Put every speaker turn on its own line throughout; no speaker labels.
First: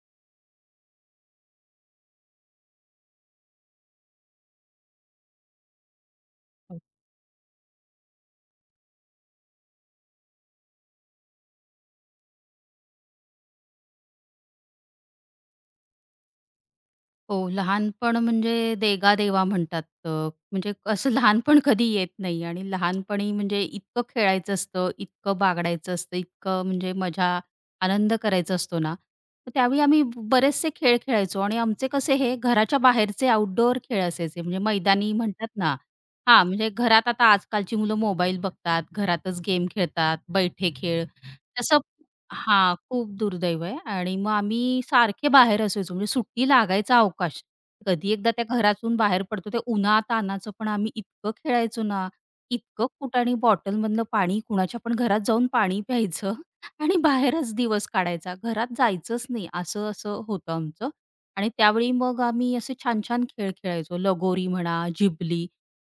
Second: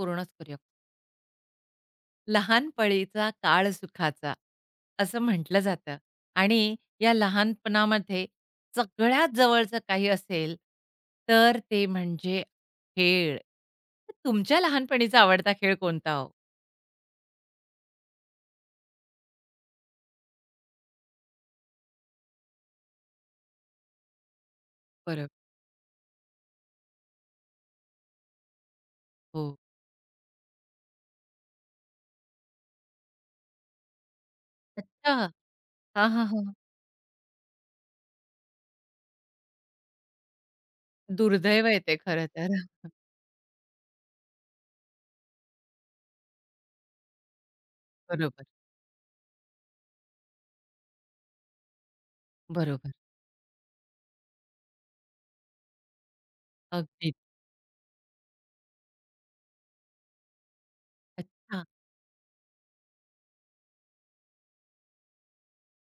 पूर्णच करूया. लहानपणीचा काळ सुखाचा, असं म्हटलं जातं आणि या लहानपणामध्ये सगळ्यात जवळचं काही असेल, तर ते म्हणजे खेळ. तर तुमच्या लहानपणीचा आवडता खेळ कोणता हो?
हो, लहानपण म्हणजे देगा-देवा म्हणतात. म्हणजे असं लहानपण कधी येत नाही आणि लहानपणी म्हणजे इतकं खेळायचं असतं,
बरं.
इतकं बागडायचं असतं, इतकं म्हणजे मजा, आनंद करायचा असतो ना, तर
हो.
त्यावेळी आम्ही बरेचसे खेळ खेळायचो आणि आमचे कसे हे घराच्या बाहेरचे आउटडोअर खेळ असायचे. म्हणजे मैदानी
अच्छा.
म्हणतात ना.
हां, हां, हां.
हां, म्हणजे घरात आता आजकालची मुलं मोबाईल बघतात, घरातच गेम खेळतात, बैठे खेळ
दुर्दैव आहे
तसं.
ते खरं तर.
हां, खूप दुर्दैव आहे आणि मग आम्ही सारखे बाहेर असायचो म्हणजे सुट्टी लागायचा अवकाश. कधी एकदा
बरोबर,
त्या घरातून बाहेर पडतो ते उन्हातान्हाचं पण आम्ही इतकं खेळायचो ना, इतकं
बरोबर.
कुटाणी बॉटलमधलं पाणी कुणाच्या पण घरात जाऊन पाणी प्यायचं आणि
अगदी.
बाहेरच दिवस काढायचा. घरात जायचंच नाही असं, असं होतं आमचं. आणि
अच्छा.
त्यावेळी मग आम्ही असे छान-छान खेळ खेळायचो. लगोरी म्हणा, जिबली.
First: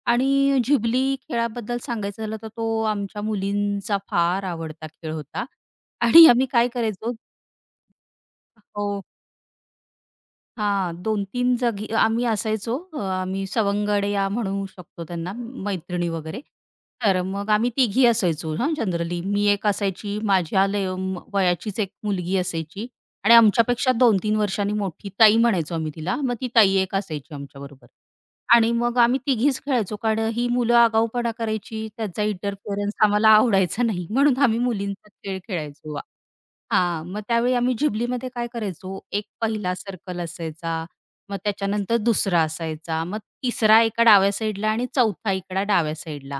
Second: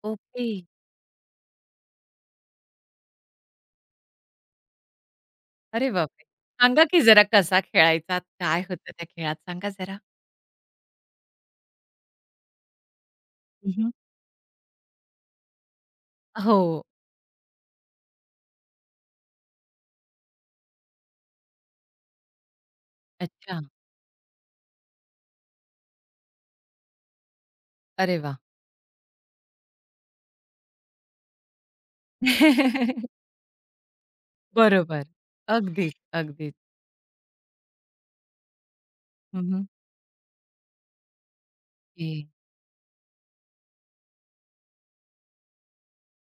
ओके.
आणि झिबली खेळाबद्दल सांगायचं झालं तर तो आमच्या मुलींचा फार आवडता खेळ होता
अरे बापरे!
आणि आम्ही काय
सांगा की
करायचो
जरा कसा खेळायचा? काय होतं
हो.
त्या खेळात? सांगा जरा.
हां, 2 तीन जागी आम्ही असायचो. आम्ही
हं,
सवंगड या म्हणू शकतो त्यांना, मैत्रिणी वगैरे.
हो.
तर मग आम्ही तिघी असायचो हां, जनरली. मी एक असायची, माझ्या ले म वयाचीच एक मुलगी असायची आणि
अच्छा.
आमच्यापेक्षा 2 तीन वर्षांनी मोठी ताई म्हणायचो आम्ही तिला. मग ती ताई एक असायची आमच्याबरोबर.
अरे वाह!
आणि मग आम्ही तिघीच खेळायचो कारण ही मुलं आगाऊपणा करायची, त्यांचा इंटरफिअरन्स आम्हाला आवडायचा नाही म्हणून आम्ही
बरोबर.
मुलींचा खेळ
अगदीच,
खेळायचो.
अगदीच.
हां, मग त्यावेळी आम्ही झिबलीमध्ये काय करायचो, एक
हं, हं.
पहिला सर्कल असायचा, मग त्याच्यानंतर
ओके,
दुसरा असायचा, मग तिसरा एका डाव्या साईडला आणि चौथा इकडा डाव्या साईडला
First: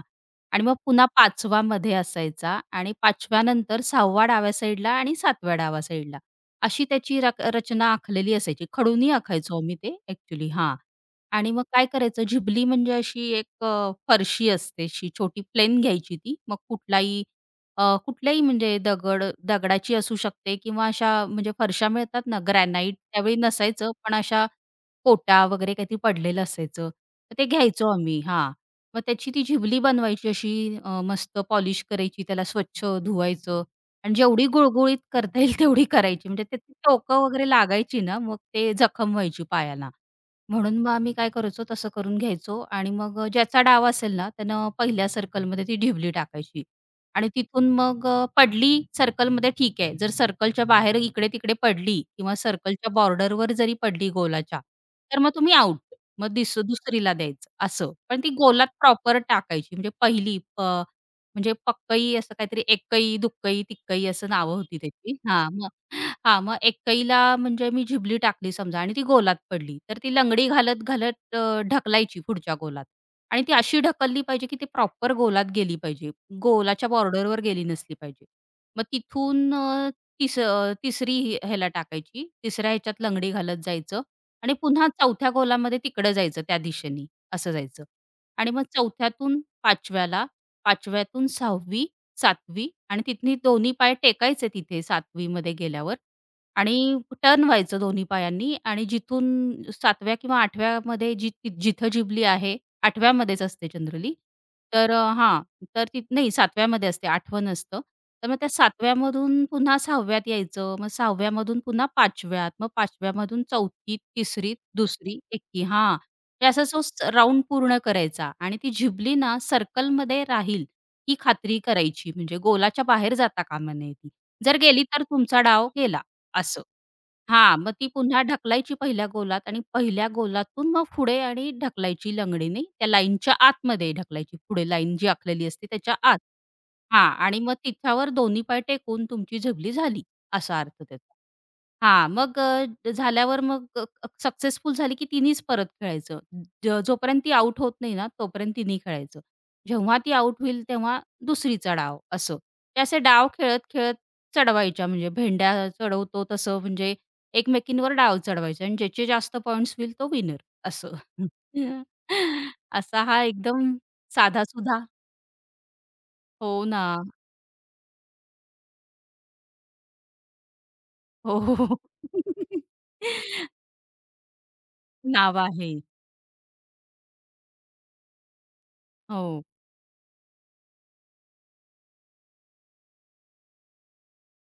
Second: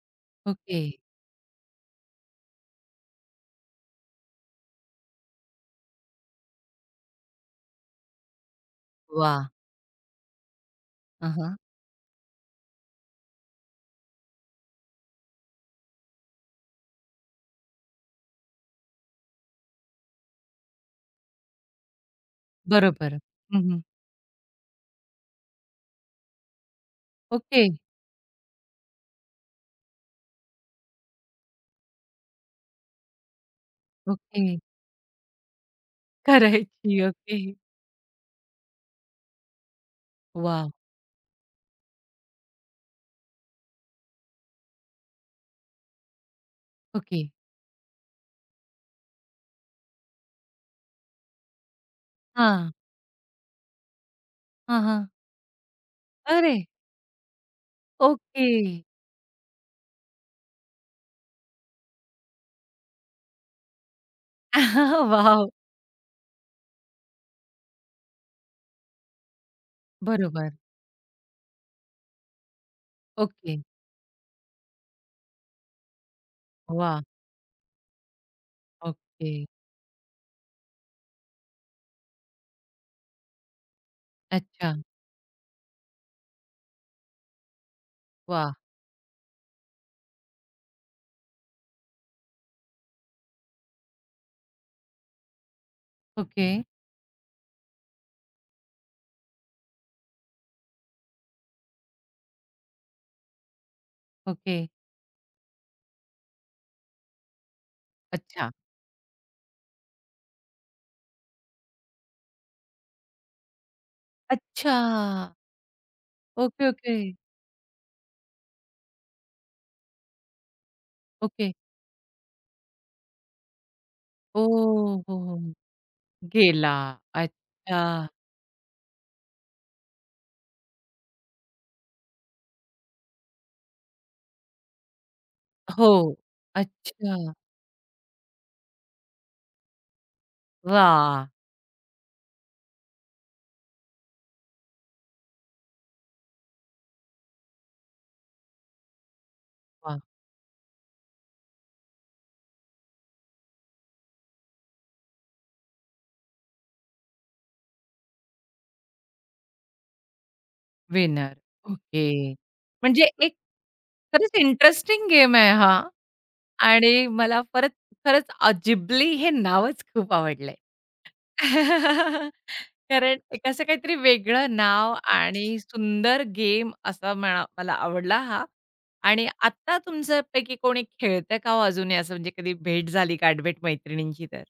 आणि मग
ओके.
पुन्हा 5वा मध्ये असायचा आणि 5व्या नंतर डाव्या साईडला आणि 7व्या डाव्या साईडला अशी त्याची रचना आखलेली असायची. खडूनी
वाह!
आखायचो आम्ही ते ॲक्चुअली हां. आणि
हां,
मग काय करायचं झिबली म्हणजे अशी एक फरशी असते, अशी छोटी प्लेन घ्यायची ती. मग कुठलाही कुठल्याही म्हणजे दगडाची असू शकते किंवा अशा म्हणजे फरशा मिळतात ना ग्रॅनाइट
बरोबर.
त्यावेळी
हं,
नसायचं पण अशा कोटा वगैरे काहीतरी पडलेलं असायचं तर ते
ओके,
घ्यायचो आम्ही हां. मग त्याची ती झिबली बनवायची अशी मस्त पॉलिश करायची त्याला स्वच्छ धुवायचं आणि जेवढी
ओके.
गुळगुळीत करता येईल तेवढी करायची म्हणजे त्याची
करायची.
टोकं
ओके.
वगैरे लागायची ना मग ते जखम व्हायची पायाला.
वॉव!
म्हणून मग आम्ही काय करायचो तसं करून घ्यायचो आणि मग ज्याचा डाव असेल ना त्यानं पहिल्या सर्कलमध्ये ती ढिबली टाकायची.
ओके.
आणि तिथून मग पडली सर्कलमध्ये ठीक आहे. जर सर्कलच्या बाहेर इकडे-तिकडे पडली किंवा
हां.
सर्कलच्या बॉर्डरवर जरी पडली गोलाच्या,
हां, हां.
तर मग तुम्ही आउट. मग
अरे!
दिस दुसरीला द्यायचं असं. पण ती
ओके.
गोलात प्रॉपर टाकायची. म्हणजे पहिली प म्हणजे पक्कई असं काहीतरी एक्कई, दुक्कई, तिक्कई असं नावं होती त्याची. हां,
वॉव!
मग हां, मग एक्कईला म्हणजे मी झिबली टाकली समजा आणि ती गोलात पडली. तर ती लंगडी
बरोबर.
घालत-घालत ढकलायची पुढच्या गोलात. आणि ती
ओके.
अशी ढकलली पाहिजे, की ती प्रॉपर गोलात गेली पाहिजे. गोलाच्या
वाह!
बॉर्डरवर गेली नसली पाहिजे. मग
ओके.
तिथून तिसरी ह्याला टाकायची. तिसऱ्या ह्याच्यात लंगडी घालत जायचं आणि
अच्छा.
पुन्हा चौथ्या गोलामध्ये तिकडं जायचं त्या दिशेने असं जायचं. आणि
वाह!
मग चौथ्यातून 5व्याला, 5व्यातून 6वी, 7वी आणि तिथून दोन्ही पाय टेकायचे तिथे 7वी गेल्यावर
ओके,
आणि टर्न व्हायचं दोन्ही पायांनी आणि जिथून 7व्या किंवा 8व्यामध्ये जी जिथं जिबली आहे 8व्यामध्येच असते जनरली.
ओके.
तर अ, हां, तर ती नाही 7व्यामध्ये असते, 8वं नसतं. तर मग
अच्छा.
त्या 7व्यामधून पुन्हा 6व्यात यायचं, मग 6व्यामधून पुन्हा 5व्यात, मग 5व्यामधून 4थीत, 3रीत, 2री,
अच्छा!
1 हां. तर असा
ओके,
तो
ओके.
पूर्ण करायचा आणि ती झिबली ना सर्कलमध्ये राहील ही
ओके.
खात्री करायची. म्हणजे गोलाच्या बाहेर जाता कामा नये ती. जर गेली
ओह!
तर
हो, हो.
तुमचा डाव गेला, असं.
गेला.
हां, मग
अच्छा.
ती पुन्हा ढकलायची पहिल्या गोलात आणि पहिल्या गोलातून मग पुढे आणि ढकलायची लंगडीने त्या लाईनच्या आतमध्ये ढकलायची. पुढे लाईन जी आखलेली असते त्याच्या
हो.
आत. हां
अच्छा.
आणि मग तिच्यावर दोन्ही पाय टेकून तुमची झबली झाली असा अर्थ त्याचा.
वाह!
हां, मग झाल्यावर मग सक्सेसफुल झाली की तिनीच परत खेळायचं. जोपर्यंत ती आउट होत नाही ना, तोपर्यंत तिनी खेळायचं. जेव्हा
वाह!
ती आउट होईल तेव्हा दुसरीचा डाव असं. ते असे डाव खेळत-खेळत चढवायच्या म्हणजे भेंड्या चढवतो तसं म्हणजे एकमेकींवर डाव चढवायचे आणि ज्याचे जास्त पॉइंट्स होईल तो विनर असं.
विनर. ओके.
असा
म्हणजे
हा
एक
एकदम
खरंच
साधा सुधा,
इंटरेस्टिंग गेम आहे हा
हो ना.
आणि मला परत खरंच जिबली हे नावच खूप आवडलंय.
हो.
कारण एक असं काहीतरी वेगळं नाव
नाव
आणि
आहे.
सुंदर गेम असा म्हणा मला आवडला हा आणि
हो.
आत्ता तुमच्यापैकी कोणी खेळतं का हो अजूनही असं म्हणजे कधी भेट झाली का गाठभेट मैत्रिणींची तर?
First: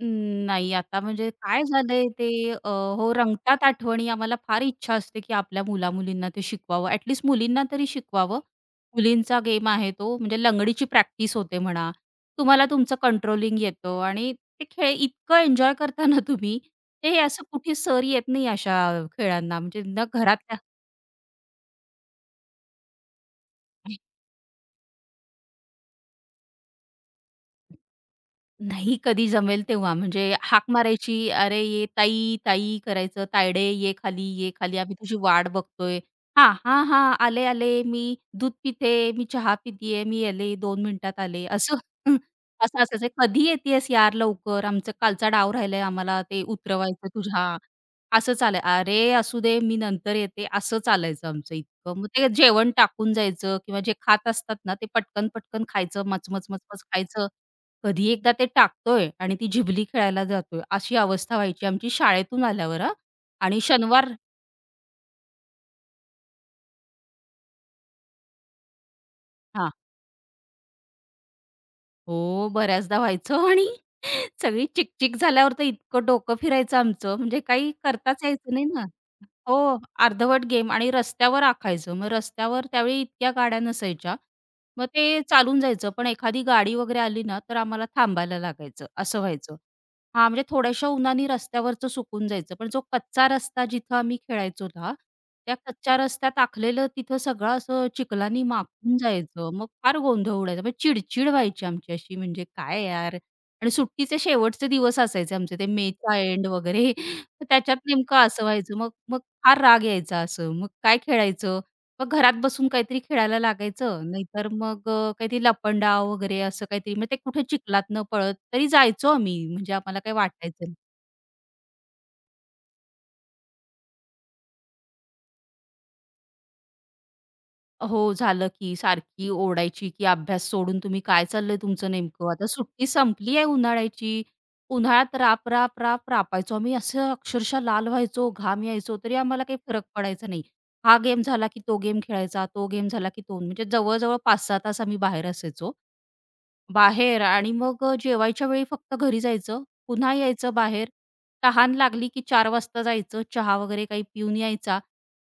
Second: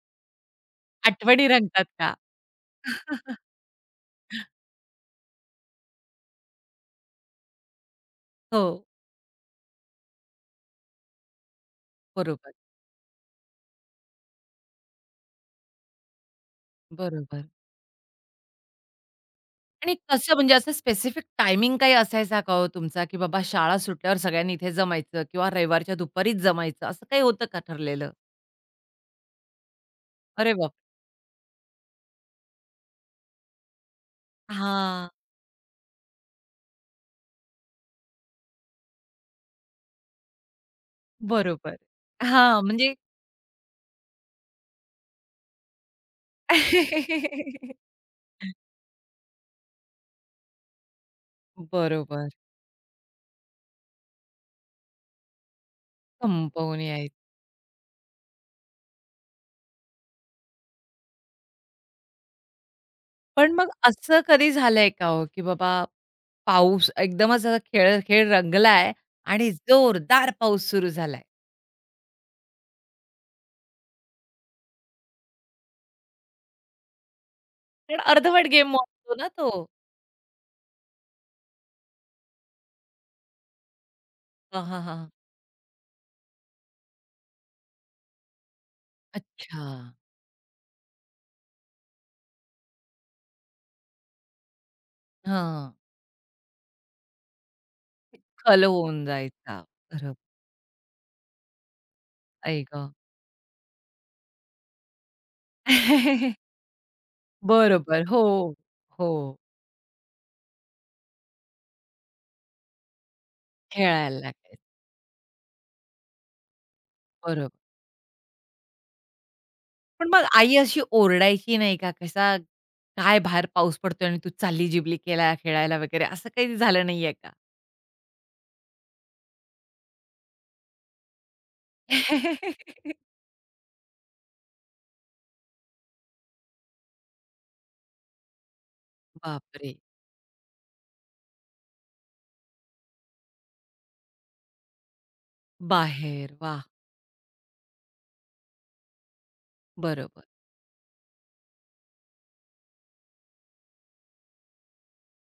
अं, नाही आता म्हणजे
आठवणी
काय
रंगतात
झालंय
का?
ते. हो, रंगतात आठवणी. आम्हाला फार इच्छा असते, की आपल्या मुला-मुलींना ते शिकवावं. ॲटलीस्ट मुलींना तरी शिकवावं.
हो.
मुलींचा गेम आहे तो. म्हणजे लंगडीची प्रॅक्टिस होते म्हणा.
बरोबर.
तुम्हाला तुमचं कंट्रोलिंग येतं आणि ते खेळ इतकं एन्जॉय करता ना तुम्ही, ते असं
बरोबर.
कुठे सर येत नाही अशा खेळांना. म्हणजे
आणि
ना
कसं म्हणजे
घरातल्या.
असं स्पेसिफिक टायमिंग काही असायचा का हो तुमचा, की बाबा शाळा सुटल्यावर सगळ्यांनी इथे जमायचं किंवा रविवारच्या दुपारीच जमायचं असं काही होतं का ठरलेलं?
नाही कधी जमेल तेव्हा. म्हणजे
अरे
हाक
बाप!
मारायची, "अरे ये ताई, ताई" करायचं, "तायडे ये खाली, ये खाली, आम्ही
हां,
तुझी वाट बघतोय." "हां, हां, हां, आले, आले, मी दूध पिते, मी चहा पितीये, मी आले, दोन मिनिटात आले."
बरोबर.
असं.
हां,
असं
म्हणजे
असायचं, "कधी येतेयस यार लवकर? आमचा कालचा डाव राहिलाय, आम्हाला ते उतरवायचं तुझ्या." असं चालाय "अरे असू दे, मी नंतर येते." असं चालायचं आमचं इतकं. मग
बरोबर.
ते जेवण टाकून जायचं किंवा जे खात असतात ना, ते पटकन, पटकन खायचं, मच, मच,
संपवून यायचं.
खायचं. कधी एकदा ते टाकतोय आणि ती झिबली खेळायला जातोय, अशी अवस्था व्हायची आमची शाळेतून आल्यावर हां.
पण
आणि
मग
शनिवार
असं कधी झालंय का हो, की बाबा पाऊस एकदमच असा खेळ खेळ रंगलाय आणि
हां.
जोरदार पाऊस सुरू झालाय?
हो, बऱ्याचदा व्हायचं आणि सगळी चिकचिक झाल्यावर तर इतकं डोकं फिरायचं आमचं, म्हणजे काही
कारण
करताच
अर्धवट
यायचं नाही
गेम
ना.
असतो ना
हो,
तो.
अर्धवट गेम आणि रस्त्यावर आखायचं. मग रस्त्यावर त्यावेळी इतक्या गाड्या नसायच्या.
हां, हां,
मग
हां.
ते चालून जायचं. पण एखादी गाडी वगैरे आली ना, तर आम्हाला थांबायला लागायचं, असं व्हायचं.
अच्छा.
हां, म्हणजे थोड्याशा उन्हाने रस्त्यावरचं सुकून जायचं. पण जो कच्चा रस्ता जिथं आम्ही खेळायचो ना, त्या
हां.
कच्च्या रस्त्यात आखलेलं तिथं सगळं असं चिखलानी
खल
माखून
होऊन
जायचं.
जायचा.
मग फार
बरोबर.
गोंधळ उडायचा. मग चिडचिड व्हायची आमची अशी, म्हणजे
आई
काय
गं!
यार? आणि सुट्टीचे शेवटचे दिवस असायचे आमचे, ते मेचा एंड वगैरे. तर त्याच्यात
बरोबर.
नेमकं
हो,
असं व्हायचं. मग मग
हो.
फार राग यायचा असं. मग काय खेळायचं? मग घरात बसून काहीतरी खेळायला लागायचं,
खेळायला
नाहीतर
लागायचं.
मग काहीतरी लपंडाव वगैरे असं काहीतरी. मग ते कुठे
बरोबर.
चिखलात न पळत तरी जायचो आम्ही, म्हणजे आम्हाला
पण
काही
मग आई
वाटायचं नाही.
अशी ओरडायची नाही का? कसा काय बाहेर पाऊस पडतोय आणि तू चालली जिबली केला खेळायला वगैरे असं काही झालं नाहीये का?
हो, झालं की सारखी ओरडायची, की "अभ्यास सोडून तुम्ही काय चाललंय तुमचं नेमकं? आता सुट्टी संपली आहे उन्हाळ्याची." उन्हाळ्यात राप, राप, राप, रापायचो आम्ही. असं अक्षरशः लाल व्हायचो, घाम यायचो, तरी आम्हाला काही
बापरे!
फरक पडायचा नाही. हा गेम झाला की तो गेम खेळायचा, तो गेम झाला की तो म्हणजे जवळ-जवळ 5 तास आम्ही बाहेर असायचो.
बाहेर वाह!
बाहेर आणि मग जेवायच्या वेळी फक्त घरी जायचं, पुन्हा
बरोबर.
यायचं बाहेर. तहान लागली की 4 वाजता जायचं, चहा वगैरे काही पिऊन यायचा,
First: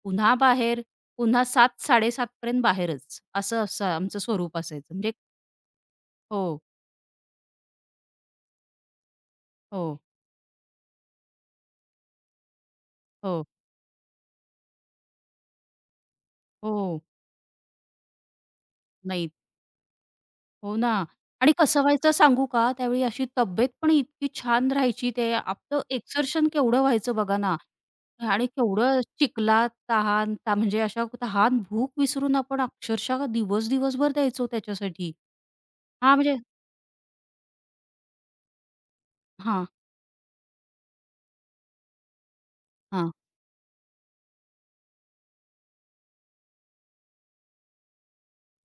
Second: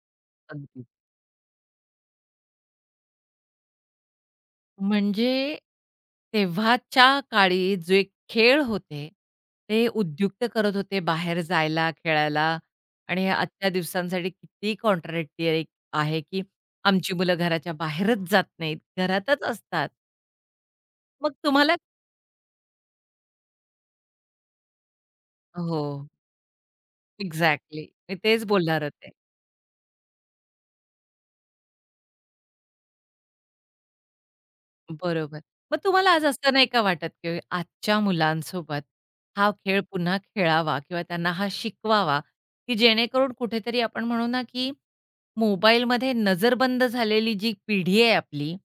पुन्हा बाहेर,
अगदी.
पुन्हा 7:00-7:30 पर्यंत बाहेरच. असं असं आमचं स्वरूप असायचं. म्हणजे
म्हणजे
हो,
तेव्हाच्या काळी जे खेळ होते,
हो,
ते उद्युक्त करत होते बाहेर जायला, खेळायला आणि
हो,
आजच्या दिवसांसाठी किती कॉन्ट्राडिक्टरी आहे, की
हो.
आमची मुलं घराच्या बाहेरच जात नाहीत,
नाही
घरातच असतात.
हो ना.
मग
आणि
तुम्हाला
कसं व्हायचं सांगू का? त्यावेळी अशी तब्येत पण इतकी छान राहायची. ते
हो,
आपलं एक्सर्शन केवढं व्हायचं बघा ना.
एक्झॅक्टली. मी तेच
आणि
बोलणार
केवढं
होते.
चिखलात, तहान ता म्हणजे अशा तहान, भूक विसरून आपण अक्षरशः दिवस, दिवसभर द्यायचो त्याच्यासाठी.
बरोबर. मग तुम्हाला
हां,
आज
म्हणजे
असं नाही का वाटत, की आजच्या मुलांसोबत हा
हां,
खेळ पुन्हा खेळावा किंवा त्यांना हा शिकवावा, की
हां.
जेणेकरून कुठेतरी आपण म्हणू ना, की मोबाईलमध्ये नजरबंद झालेली जी पिढी आहे आपली,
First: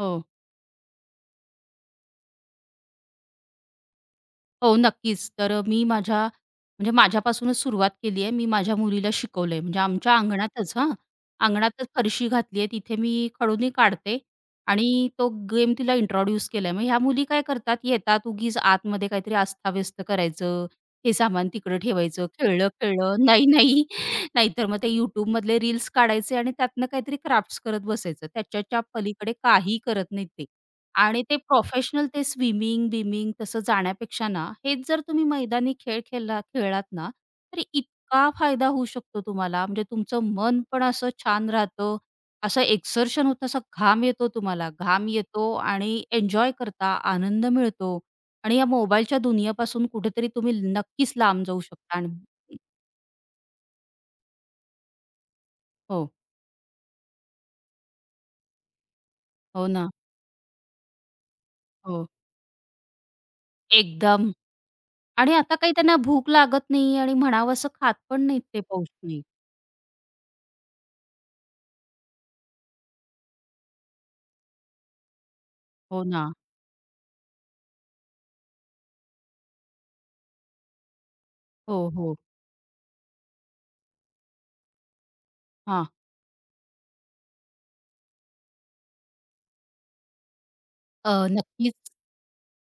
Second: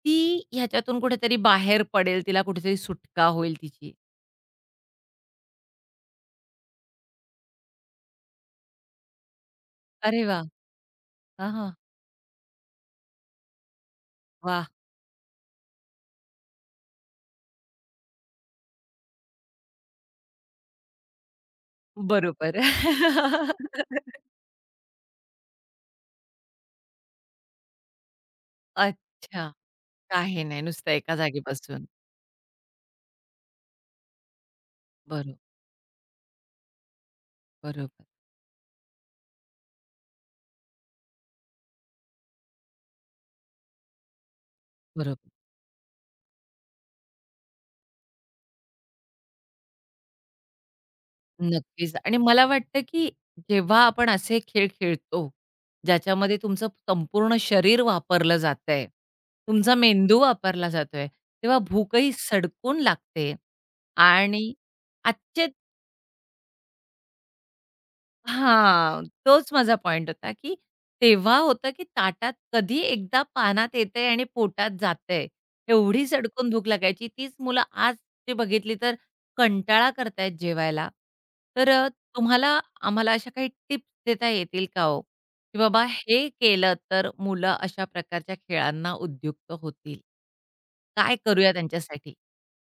हो.
ती ह्याच्यातून कुठेतरी बाहेर पडेल, तिला कुठेतरी सुटका होईल तिची.
हो, नक्कीच. तर मी माझ्या म्हणजे माझ्यापासूनच सुरुवात केली आहे. मी माझ्या मुलीला शिकवलंय. म्हणजे आमच्या
अरे वाह!
अंगणातच हां,
हां, हां.
अंगणातच फरशी घातली आहे. तिथे मी खडूनी काढते
वाह!
आणि तो गेम तिला इंट्रोड्यूस केलाय. मग ह्या मुली काय करतात, येतात उगीच आतमध्ये काहीतरी अस्ताव्यस्त करायचं, हे सामान तिकडं ठेवायचं,
बरोबर.
खेळलं-खेळलं, नाही, नाही. नाहीतर मग ते YouTubeमधले रील्स काढायचे आणि त्यातनं काहीतरी क्राफ्ट्स करत बसायचं. त्याच्याच्या पलीकडे
अच्छा.
काही करत नाहीत
काही
ते.
नाही. नुसतं एका
आणि ते
जागी बसून.
प्रोफेशनल ते स्विमिंग-बिमिंग तसं जाण्यापेक्षा ना, हेच जर तुम्ही
बरो
मैदानी खेळ खेळलात ना, तर
बरोबर,
इतका फायदा होऊ शकतो तुम्हाला. म्हणजे तुमचं मन पण असं छान राहतं. असं एक्सर्शन होतं, असा घाम येतो तुम्हाला. घाम
बरोबर.
येतो आणि एन्जॉय करता, आनंद मिळतो आणि या मोबाईलच्या दुनियापासून कुठेतरी तुम्ही नक्कीच लांब जाऊ
नक्कीच
शकता आणि
आणि मला वाटतं, की जेव्हा आपण असे खेळ खेळतो,
हो,
ज्याच्यामध्ये तुमचं संपूर्ण शरीर वापरलं जातंय,
हो
तुमचा
ना.
मेंदू वापरला जातोय, तेव्हा
हो,
भूकही सडकून लागते
एकदम.
आणि
आणि
आजचे
आता काही त्यांना भूक लागत नाही आणि म्हणावं असं खात पण नाहीत ते
हां,
पौष्टिक.
तोच माझा पॉइंट होता, की तेव्हा होतं, की ताटात कधी एकदा पानात येतंय आणि पोटात जातंय.
हो
एवढी
ना.
सडकून भूक लागायची. तीच मुलं आज ते बघितली तर कंटाळा करतायत जेवायला. तर
हो, हो.
तुम्हाला आम्हाला अशा काही टिप्स देता येतील का हो? की बाबा
हां.
हे केलं तर मुलं अशा प्रकारच्या खेळांना उद्युक्त होतील.
अ,
काय करूया
नक्कीच.
त्यांच्यासाठी?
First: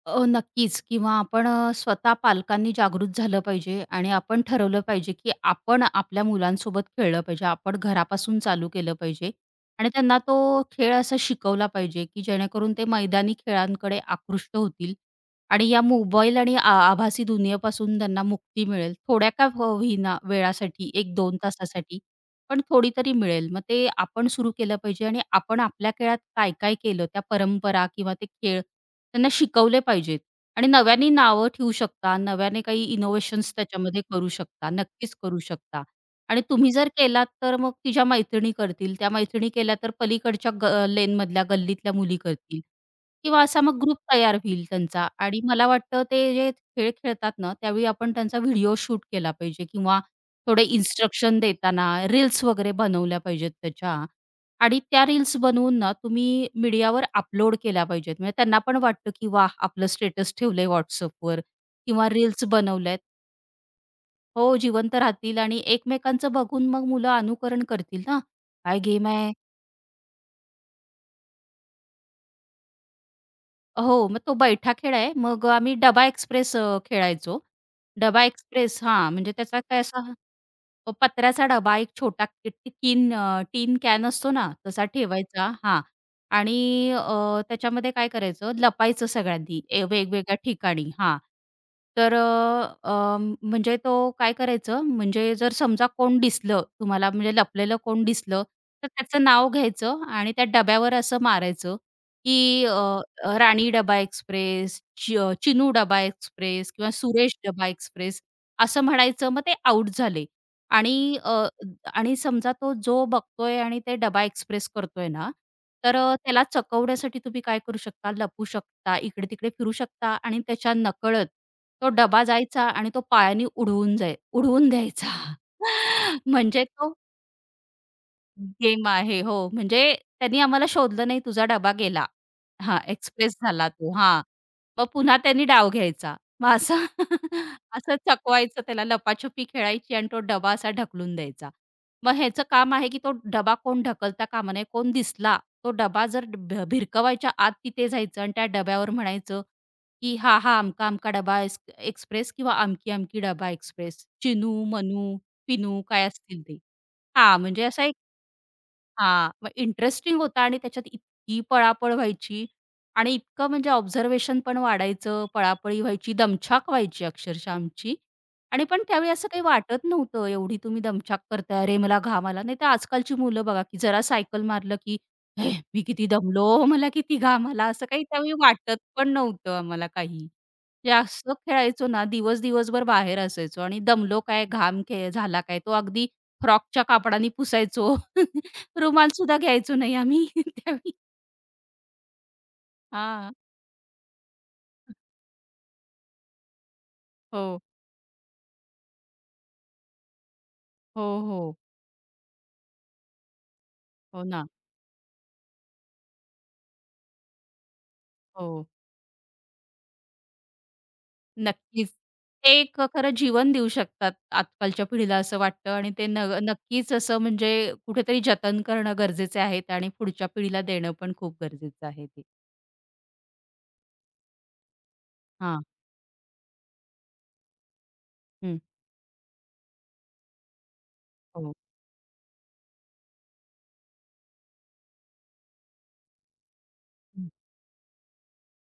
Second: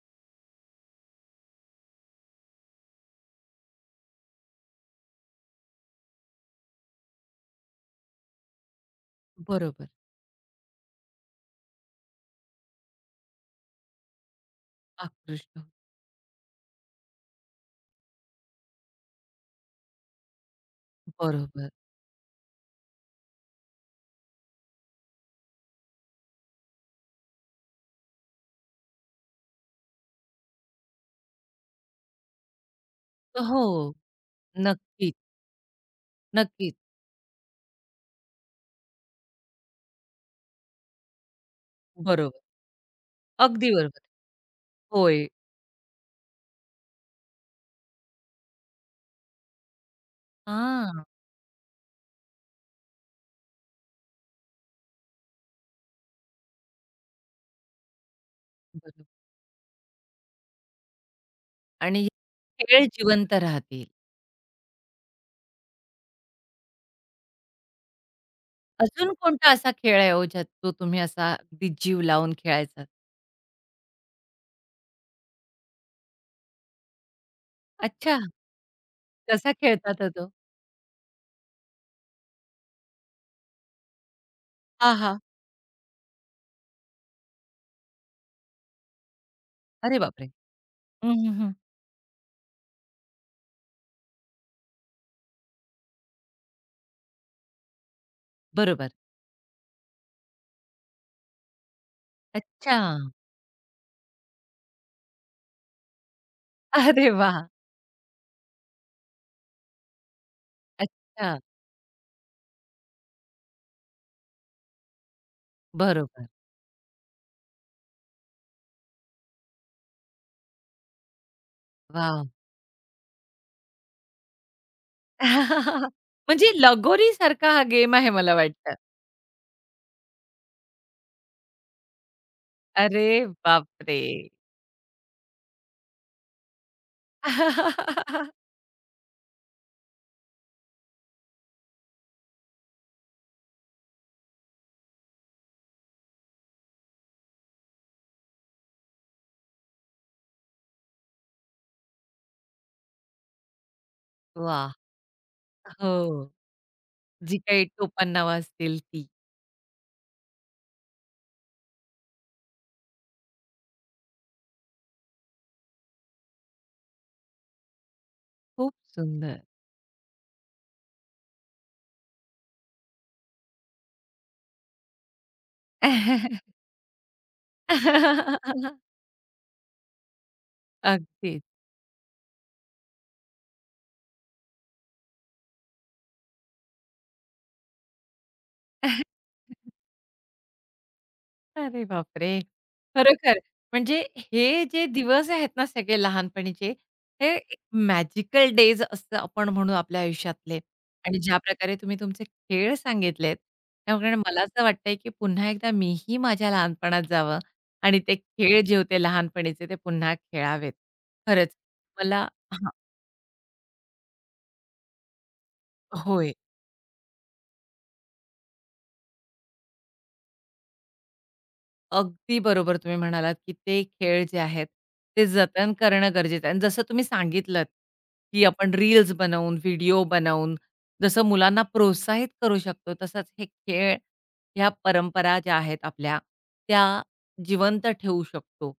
नक्कीच किंवा आपण स्वतः पालकांनी जागृत झालं पाहिजे आणि आपण ठरवलं पाहिजे, की आपण आपल्या मुलांसोबत खेळलं पाहिजे. आपण घरापासून चालू केलं पाहिजे
बरोबर.
आणि त्यांना तो खेळ असा शिकवला पाहिजे, की जेणेकरून ते मैदानी खेळांकडे आकृष्ट होतील
आकृष्ट
आणि या मोबाईल आणि आभासी दुनियेपासून त्यांना मुक्ती मिळेल. थोड्या का हो होईना वेळासाठी 1-2
बरोबर.
तासासाठी, पण थोडी तरी मिळेल. मग ते आपण सुरू केलं पाहिजे आणि आपण आपल्या खेळात काय-काय केलं, त्या परंपरा किंवा ते खेळ त्यांना शिकवले पाहिजेत आणि नव्याने नावं ठेवू शकता, नव्याने काही इनोव्हेशन्स
हो,
त्याच्यामध्ये करू शकता,
नक्कीच,
नक्कीच करू शकता. आणि तुम्ही
नक्कीच.
जर केलात तर मग तिच्या मैत्रिणी करतील, त्या मैत्रिणी केल्या तर पलीकडच्या लेनमधल्या गल्लीतल्या मुली
बरोबर.
करतील किंवा असा
अगदी
मग ग्रुप
बरोबर.
तयार होईल त्यांचा
होय.
आणि मला वाटतं ते जे खेळ खेळतात ना, त्यावेळी आपण त्यांचा व्हिडिओ शूट केला पाहिजे किंवा थोडे
हां,
इन्स्ट्रक्शन देताना रील्स वगैरे बनवल्या पाहिजेत त्याच्या आणि त्या रील्स बनवून ना तुम्ही मीडियावर अपलोड केल्या पाहिजेत. म्हणजे त्यांना पण
बरोबर
वाटतं, की वाह! आपलं स्टेटस ठेवलंय WhatsAppवर
आणि
किंवा रील्स
खेळ
बनवल्यात.
जिवंत राहतील.
हो, जिवंत राहतील आणि एकमेकांचं बघून मग मुलं अनुकरण करतील ना. काय गेम
अजून
आहे?
कोणता असा खेळ आहे हो, ज्यात तो तुम्ही असा अगदी जीव लावून खेळायचा?
हो, मग तो बैठा खेळ आहे. मग आम्ही डबा एक्सप्रेस खेळायचो.
अच्छा.
डबा एक्सप्रेस हां, म्हणजे
कसा
त्याचा काय असा
खेळतात हो तो?
पत्र्याचा डबा एक छोटा टीन टीन कॅन असतो ना, तसा
हां, हां.
ठेवायचा हां. आणि त्याच्यामध्ये काय करायचं लपायचं सगळ्यांनी
अरे बापरे!
वेगवेगळ्या ठिकाणी
हं,
हां.
हं, हं.
तर अ, अ, म्हणजे तो काय करायचं म्हणजे जर समजा कोण दिसलं तुम्हाला म्हणजे लपलेलं कोण दिसलं, तर
बरोबर.
त्याचं नाव घ्यायचं आणि त्या डब्यावर असं मारायचं, की अ,
अच्छा.
अ, राणी डबा एक्सप्रेस, चिनू डबा एक्सप्रेस किंवा
अरे
सुरेश
वाह!
डबा एक्सप्रेस असं म्हणायचं मग ते आउट झाले. आणि अ,
अच्छा.
आणि समजा तो जो बघतोय आणि ते डबा एक्सप्रेस करतोय ना, तर
बरोबर.
त्याला चकवण्यासाठी तुम्ही काय करू शकता, लपू शकता, इकडे-तिकडे फिरू शकता आणि त्याच्या नकळत तो डबा
वॉव!
जायचा आणि तो पायाने उडवून द्यायचा.
म्हणजे
म्हणजे तो
लगोरीसारखा हा गेम आहे मला वाटतं.
गेम आहे. हो, म्हणजे त्यांनी आम्हाला शोधलं नाही, तुझा डबा गेला. हां,
अरे
एक्सप्रेस झाला तो.
बापरे!
हां, मग पुन्हा त्यांनी डाव घ्यायचा. मग असं असं चकवायचं त्याला, लपाछुपी खेळायची आणि तो डबा असा ढकलून द्यायचा. मग ह्याचं काम आहे, की तो डबा कोण ढकलता कामा नये. कोण दिसला, तो डबा जर भिरकवायच्या आत तिथे जायचं आणि त्या डब्यावर म्हणायचं, की "हा, हा, अमका-अमका डबा एक्सप्रेस किंवा अमकी-अमकी डबा एक्सप्रेस. चिनू,
वाह!
मनू, पिनू" काय
हो.
असतील ते.
जी
हां, म्हणजे
काही
असा
टोपणनावं असतील ती.
हां, मग इंटरेस्टिंग होता आणि त्याच्यात इतकी पळापळ व्हायची आणि इतकं म्हणजे ऑब्झर्वेशन पण वाढायचं, पळापळी व्हायची, दमछाक व्हायची अक्षरशः आमची आणि
खूप
पण त्यावेळी असं
सुंदर.
काही वाटत नव्हतं, एवढी तुम्ही दमछाक करताय, अरे मला घाम आला. नाहीतर आजकालची मुलं बघा, की जरा सायकल मारलं, की "हे, मी किती दमलो, मला किती घाम आला." असं काही त्यावेळी वाटत पण नव्हतं आम्हाला काही. म्हणजे असं
अगदीच.
खेळायचो ना, दिवस दिवसभर बाहेर असायचो आणि दमलो काय, घाम झाला काय, तो अगदी फ्रॉकच्या कापडाने पुसायचो. रुमालसुद्धा घ्यायचो नाही आम्ही त्यावेळी.
अरे बापरे!
हां.
खरोखर म्हणजे हे जे दिवस आहेत ना सगळे लहानपणीचे, हे एक
हो.
मॅजिकल डेज असं आपण म्हणू आपल्या आयुष्यातले
हो,
आणि
हो.
ज्याप्रकारे तुम्ही तुमचे खेळ सांगितलेत, त्यामुळे
हो
मला
ना.
असं वाटतंय की पुन्हा एकदा मीही माझ्या लहानपणात जावं आणि ते खेळ
हो.
जे होते लहानपणीचे ते पुन्हा खेळावेत. खरंच
नक्कीच.
मला
ते
हां.
एक खरं जीवन देऊ शकतात आजकालच्या पिढीला असं वाटतं आणि ते
होय.
नक्कीच असं म्हणजे कुठेतरी जतन करणं गरजेचे आहेत आणि पुढच्या पिढीला देणं पण खूप गरजेचं आहे ते.
अगदी बरोबर तुम्ही म्हणालात, की ते खेळ जे आहेत, ते
हां.
जतन करणं गरजेचं आहे. आणि जसं तुम्ही सांगितलंत, की
हं.
आपण रील्स बनवून, व्हिडिओ बनवून जसं
हो.
मुलांना प्रोत्साहित करू शकतो, तसंच हे खेळ, ह्या परंपरा ज्या आहेत आपल्या, त्या
हं.
जिवंत ठेवू शकतो.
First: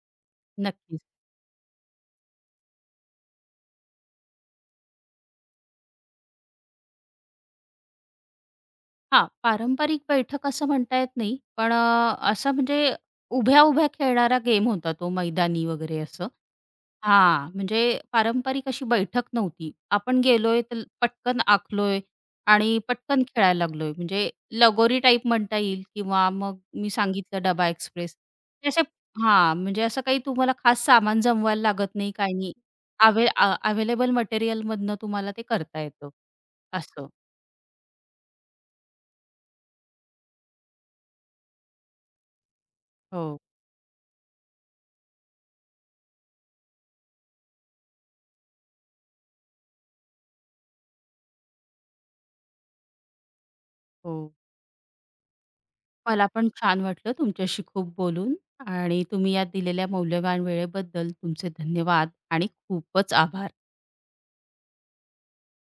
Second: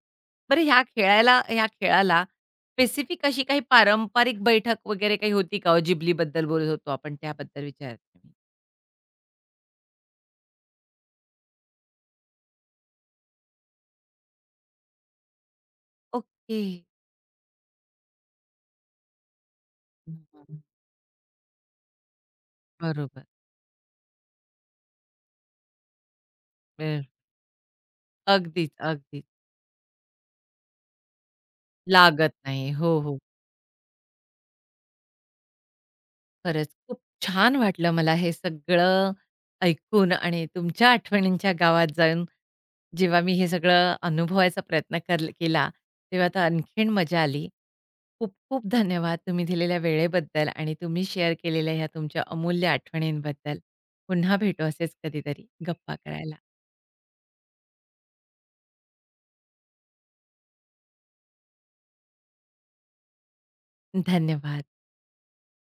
बरं
नक्कीच.
ह्या खेळाला स्पेसिफिक अशी काही पारंपरिक बैठक वगैरे काही होती का हो? जिबलीबद्दल बोलत होतो आपण, त्याबद्दल विचारते मी.
हां, पारंपरिक बैठक असं म्हणता येत नाही. पण असं म्हणजे उभ्या-उभ्या खेळणारा गेम होता तो मैदानी वगैरे असं.
ओके.
हां, म्हणजे पारंपरिक अशी बैठक नव्हती. आपण
हं,
गेलोय तर पटकन आखलोय आणि पटकन
बरोबर.
खेळायला लागलोय. म्हणजे लगोरी टाईप म्हणता येईल किंवा मग मी
वेळ
सांगितलं डबा एक्सप्रेस. ते
अगदीच,
असे
अगदीच.
हां, म्हणजे असं काही तुम्हाला खास सामान जमवायला लागत नाही,
लागत
काही नाही.
नाही. हो, हो.
अवेलेबल मटेरियलमधनं तुम्हाला ते करता येतं.
खरंच खूप
असं.
छान वाटलं मला हे सगळं ऐकून आणि तुमच्या आठवणींच्या गावात जाऊन जेव्हा मी
हो,
हे सगळं अनुभवायचा प्रयत्न केला, तेव्हा तर आणखीन मजा आली. खूप-खूप धन्यवाद तुम्ही दिलेल्या वेळेबद्दल आणि तुम्ही शेअर केलेल्या ह्या तुमच्या अमूल्य आठवणींबद्दल.
हो.
पुन्हा भेटू असेच कधीतरी गप्पा
मला
करायला.
पण छान वाटलं तुमच्याशी खूप बोलून आणि तुम्ही या दिलेल्या मौल्यवान वेळेबद्दल तुमचे धन्यवाद आणि खूपच आभार.
धन्यवाद.